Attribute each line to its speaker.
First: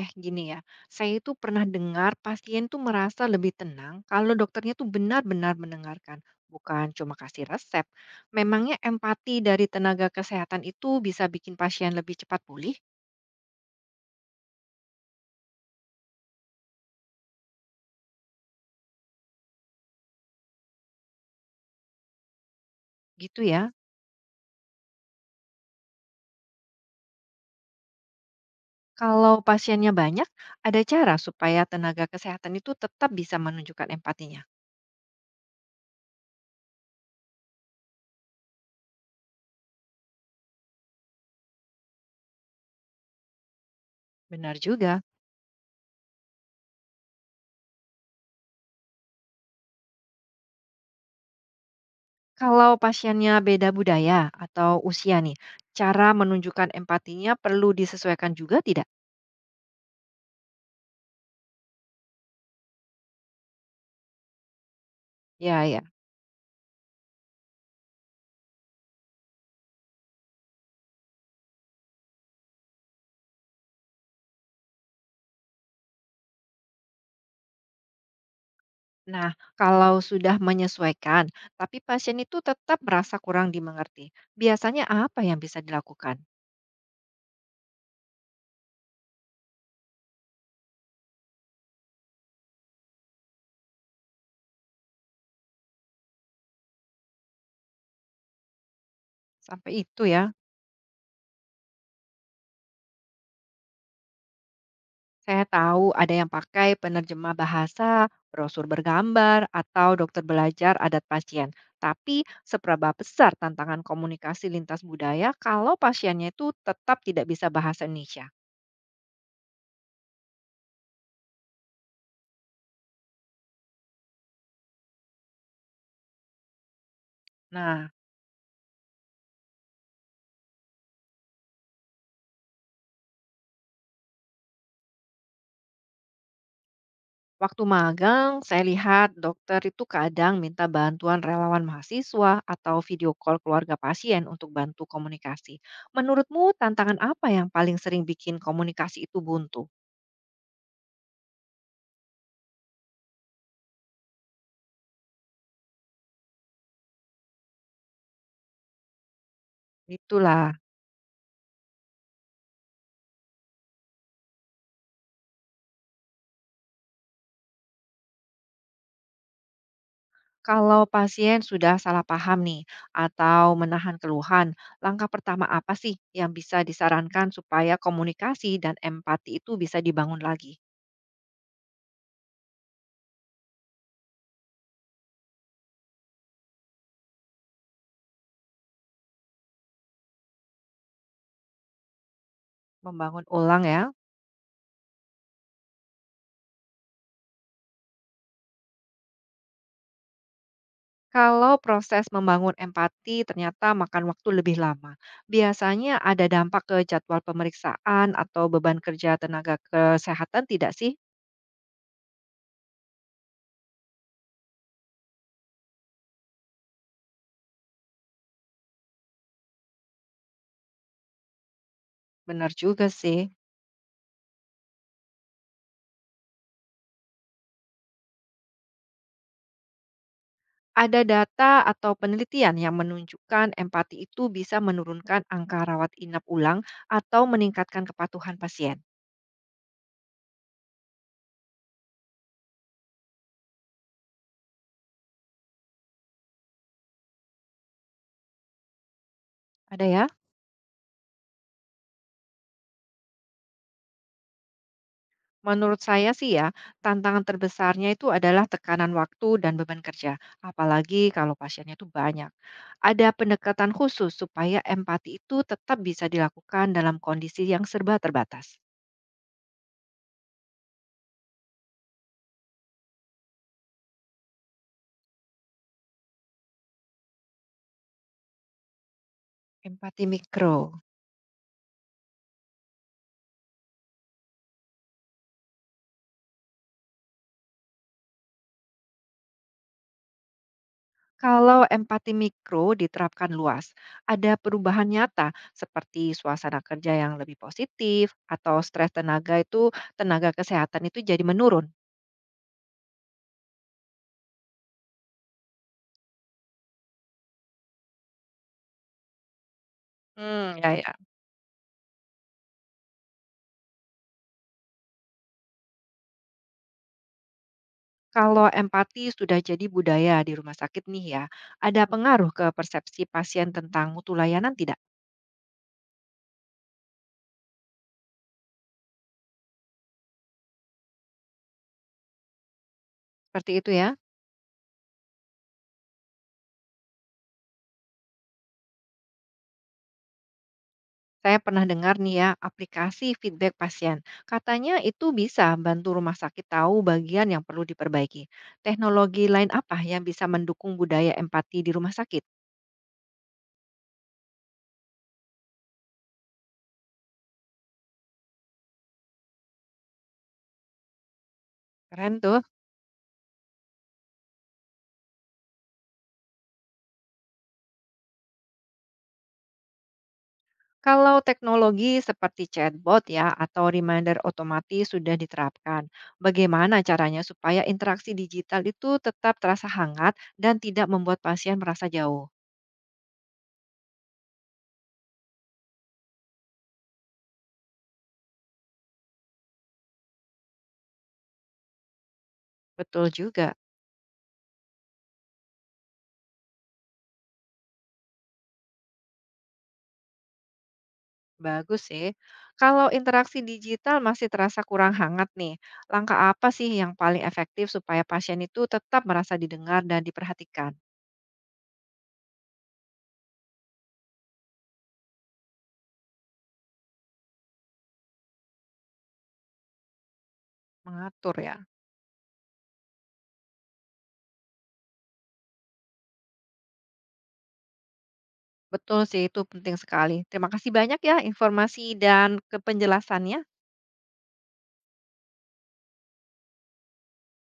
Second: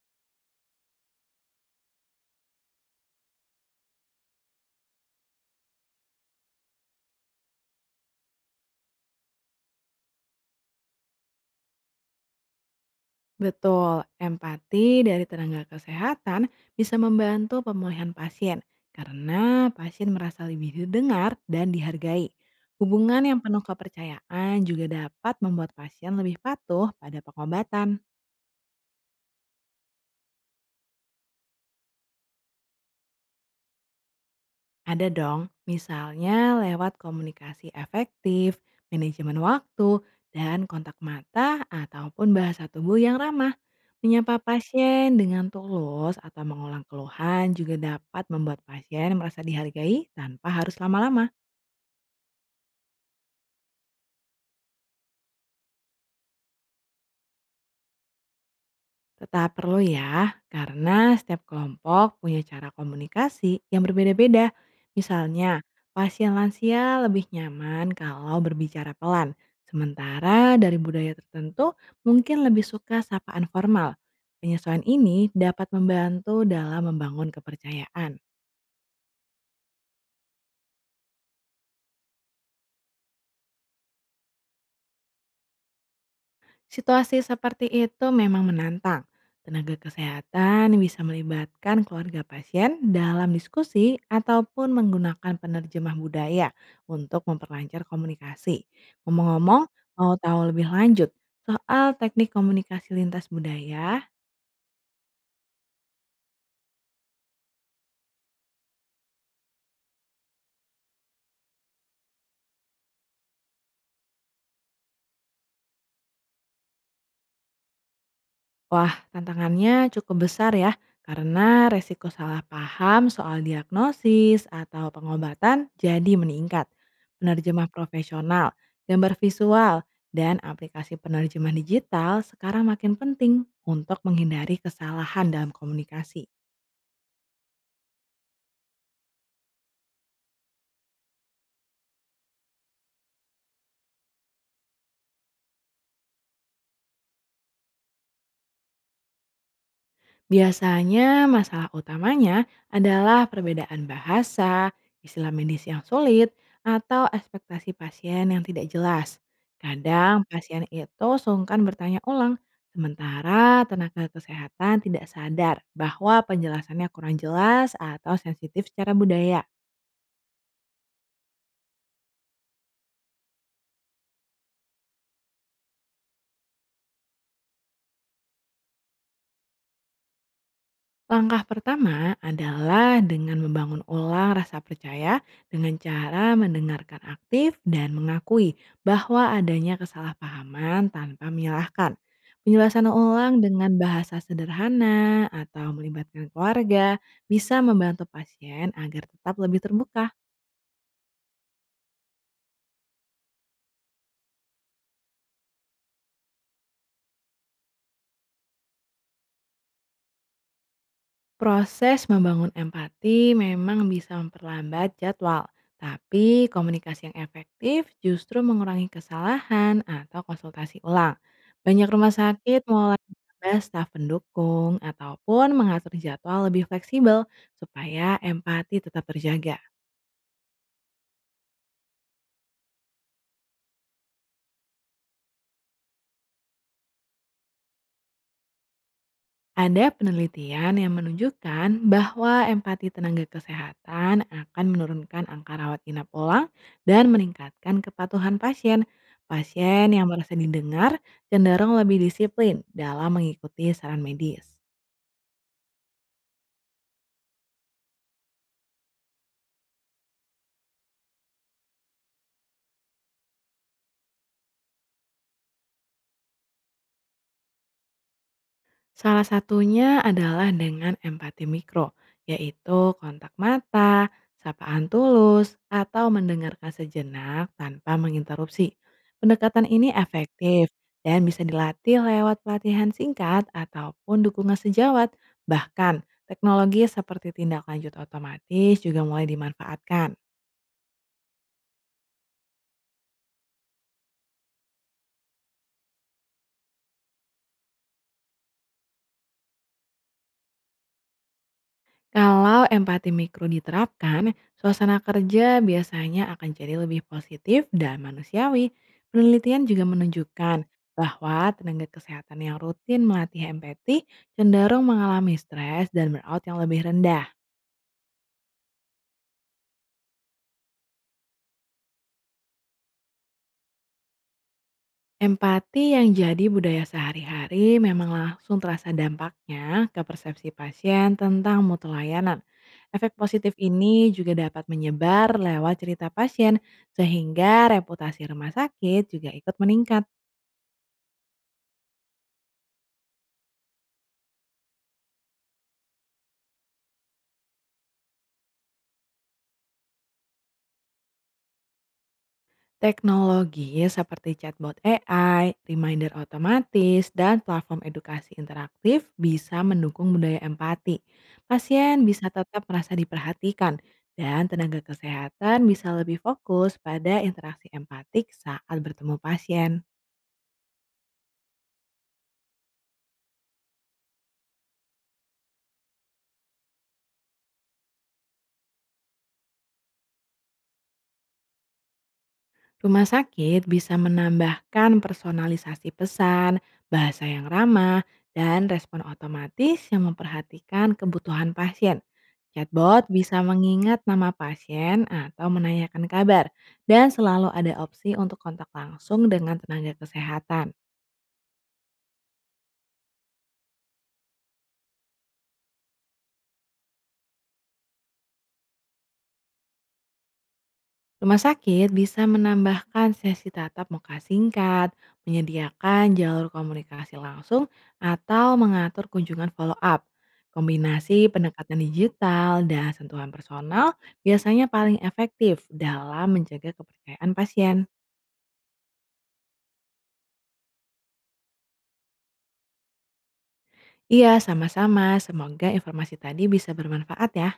Speaker 1: Gini ya, saya itu pernah dengar pasien tuh merasa lebih tenang kalau dokternya tuh benar-benar mendengarkan, bukan cuma kasih resep. Memangnya empati dari tenaga kesehatan itu bisa bikin pasien lebih cepat pulih?
Speaker 2: Betul, empati dari tenaga kesehatan bisa membantu pemulihan pasien karena pasien merasa lebih didengar dan dihargai. Hubungan yang
Speaker 1: Gitu
Speaker 2: penuh
Speaker 1: ya.
Speaker 2: kepercayaan juga dapat membuat pasien lebih patuh pada pengobatan.
Speaker 1: Kalau pasiennya banyak, ada cara supaya tenaga kesehatan itu tetap bisa menunjukkan empatinya.
Speaker 2: Ada dong, misalnya lewat komunikasi efektif, manajemen waktu, dan kontak mata ataupun bahasa tubuh yang ramah. Menyapa
Speaker 1: Benar juga.
Speaker 2: pasien dengan tulus atau mengulang keluhan juga dapat membuat pasien merasa dihargai tanpa harus lama-lama.
Speaker 1: Kalau pasiennya beda budaya atau usia nih, cara menunjukkan empatinya perlu disesuaikan juga tidak?
Speaker 2: Tetap perlu ya, karena setiap kelompok punya cara komunikasi yang berbeda-beda. Misalnya,
Speaker 1: Ya, ya.
Speaker 2: pasien lansia lebih nyaman kalau berbicara pelan, sementara dari budaya tertentu mungkin lebih suka sapaan formal. Penyesuaian ini dapat membantu dalam membangun kepercayaan.
Speaker 1: Nah, kalau sudah menyesuaikan, tapi pasien itu tetap merasa kurang dimengerti. Biasanya apa yang bisa dilakukan?
Speaker 2: Situasi seperti itu memang menantang. Tenaga kesehatan bisa melibatkan keluarga pasien dalam diskusi ataupun menggunakan penerjemah budaya untuk memperlancar komunikasi. Ngomong-ngomong,
Speaker 1: Sampai itu
Speaker 2: mau
Speaker 1: ya,
Speaker 2: tahu lebih lanjut soal teknik komunikasi lintas budaya.
Speaker 1: saya tahu ada yang pakai penerjemah bahasa, brosur bergambar, atau dokter belajar adat pasien. Tapi seberapa besar tantangan komunikasi lintas budaya kalau pasiennya itu tetap tidak bisa bahasa Indonesia?
Speaker 2: Wah, tantangannya cukup besar ya, karena resiko salah paham soal diagnosis atau pengobatan jadi meningkat. Penerjemah
Speaker 1: Nah,
Speaker 2: profesional, gambar visual, dan aplikasi penerjemah digital sekarang makin penting untuk menghindari kesalahan dalam komunikasi.
Speaker 1: waktu magang, saya lihat dokter itu kadang minta bantuan relawan mahasiswa atau video call keluarga pasien untuk bantu komunikasi. Menurutmu tantangan apa yang paling sering bikin komunikasi itu buntu?
Speaker 2: Biasanya masalah utamanya adalah perbedaan bahasa, istilah medis yang sulit, atau ekspektasi pasien yang tidak jelas. Kadang
Speaker 1: Itulah,
Speaker 2: pasien itu sungkan bertanya ulang, sementara tenaga kesehatan tidak sadar bahwa penjelasannya kurang jelas atau sensitif secara budaya.
Speaker 1: kalau pasien sudah salah paham nih atau menahan keluhan, langkah pertama apa sih yang bisa disarankan supaya komunikasi dan empati itu bisa dibangun lagi?
Speaker 2: Langkah pertama adalah dengan membangun ulang rasa percaya dengan cara mendengarkan aktif dan mengakui bahwa adanya kesalahpahaman tanpa menyalahkan. Penjelasan
Speaker 1: Membangun
Speaker 2: ulang
Speaker 1: ulang
Speaker 2: dengan
Speaker 1: ya.
Speaker 2: bahasa sederhana atau melibatkan keluarga bisa membantu pasien agar tetap lebih terbuka.
Speaker 1: Kalau proses membangun empati ternyata makan waktu lebih lama, biasanya ada dampak ke jadwal pemeriksaan atau beban kerja tenaga kesehatan tidak sih?
Speaker 2: Proses membangun empati memang bisa memperlambat jadwal, tapi komunikasi yang efektif justru mengurangi kesalahan atau konsultasi ulang. Banyak rumah
Speaker 1: Benar
Speaker 2: sakit
Speaker 1: juga
Speaker 2: mulai
Speaker 1: sih.
Speaker 2: menambah staf pendukung ataupun mengatur jadwal lebih fleksibel supaya empati tetap terjaga.
Speaker 1: Ada data atau penelitian yang menunjukkan empati itu bisa menurunkan angka rawat inap ulang atau meningkatkan kepatuhan pasien.
Speaker 2: Ada penelitian yang menunjukkan bahwa empati tenaga kesehatan akan menurunkan angka rawat inap ulang dan meningkatkan kepatuhan pasien.
Speaker 1: Ada
Speaker 2: Pasien yang
Speaker 1: ya?
Speaker 2: merasa didengar cenderung lebih disiplin dalam mengikuti saran medis.
Speaker 1: Menurut saya sih ya, tantangan terbesarnya itu adalah tekanan waktu dan beban kerja, apalagi kalau pasiennya itu banyak. Ada pendekatan khusus supaya empati itu tetap bisa dilakukan dalam kondisi yang serba terbatas.
Speaker 2: Salah satunya adalah dengan empati mikro, yaitu kontak mata, sapaan tulus, atau mendengarkan sejenak tanpa menginterupsi. Pendekatan ini
Speaker 1: Empati mikro.
Speaker 2: efektif dan bisa dilatih lewat pelatihan singkat ataupun dukungan sejawat. Bahkan, teknologi seperti tindak lanjut otomatis juga mulai dimanfaatkan.
Speaker 1: Kalau empati mikro diterapkan luas, ada perubahan nyata seperti suasana kerja yang lebih positif atau stres tenaga kesehatan itu jadi menurun.
Speaker 2: Kalau empati mikro diterapkan, suasana kerja biasanya akan jadi lebih positif dan manusiawi. Penelitian juga
Speaker 1: Hmm,
Speaker 2: menunjukkan
Speaker 1: ya.
Speaker 2: bahwa tenaga kesehatan yang rutin melatih empati cenderung mengalami stres dan burnout yang lebih rendah.
Speaker 1: Kalau empati sudah jadi budaya di rumah sakit nih ya, ada pengaruh ke persepsi pasien tentang mutu layanan tidak?
Speaker 2: Empati yang jadi budaya sehari-hari memang langsung terasa dampaknya ke persepsi pasien tentang mutu layanan. Efek
Speaker 1: Seperti
Speaker 2: positif
Speaker 1: itu ya.
Speaker 2: ini juga dapat menyebar lewat cerita pasien, sehingga reputasi rumah sakit juga ikut meningkat.
Speaker 1: Saya pernah dengar nih ya, aplikasi feedback pasien. Katanya itu bisa bantu rumah sakit tahu bagian yang perlu diperbaiki. Teknologi lain apa yang bisa mendukung budaya empati di rumah sakit?
Speaker 2: Teknologi seperti chatbot AI, reminder otomatis, dan platform edukasi interaktif bisa mendukung budaya empati. Pasien
Speaker 1: Keren
Speaker 2: bisa
Speaker 1: tuh.
Speaker 2: tetap merasa diperhatikan, dan tenaga kesehatan bisa lebih fokus pada interaksi empatik saat bertemu pasien.
Speaker 1: Kalau teknologi seperti chatbot ya atau reminder otomatis sudah diterapkan, bagaimana caranya supaya interaksi digital itu tetap terasa hangat dan tidak membuat pasien merasa jauh?
Speaker 2: Rumah sakit bisa menambahkan personalisasi pesan, bahasa yang ramah, dan respon otomatis yang memperhatikan kebutuhan pasien. Chatbot
Speaker 1: Betul
Speaker 2: bisa
Speaker 1: juga.
Speaker 2: mengingat nama pasien atau menanyakan kabar, dan selalu ada opsi untuk kontak langsung dengan tenaga kesehatan.
Speaker 1: Bagus sih. Kalau interaksi digital masih terasa kurang hangat nih, langkah apa sih yang paling efektif supaya pasien itu tetap merasa didengar dan diperhatikan?
Speaker 2: Rumah sakit bisa menambahkan sesi tatap muka singkat, menyediakan jalur komunikasi langsung, atau mengatur kunjungan follow up. Kombinasi
Speaker 1: Mengatur ya.
Speaker 2: pendekatan digital dan sentuhan personal biasanya paling efektif dalam menjaga kepercayaan pasien.
Speaker 1: Betul sih, itu penting sekali. Terima kasih banyak ya informasi dan kepenjelasannya.
Speaker 2: Iya, sama-sama. Semoga informasi tadi bisa bermanfaat ya.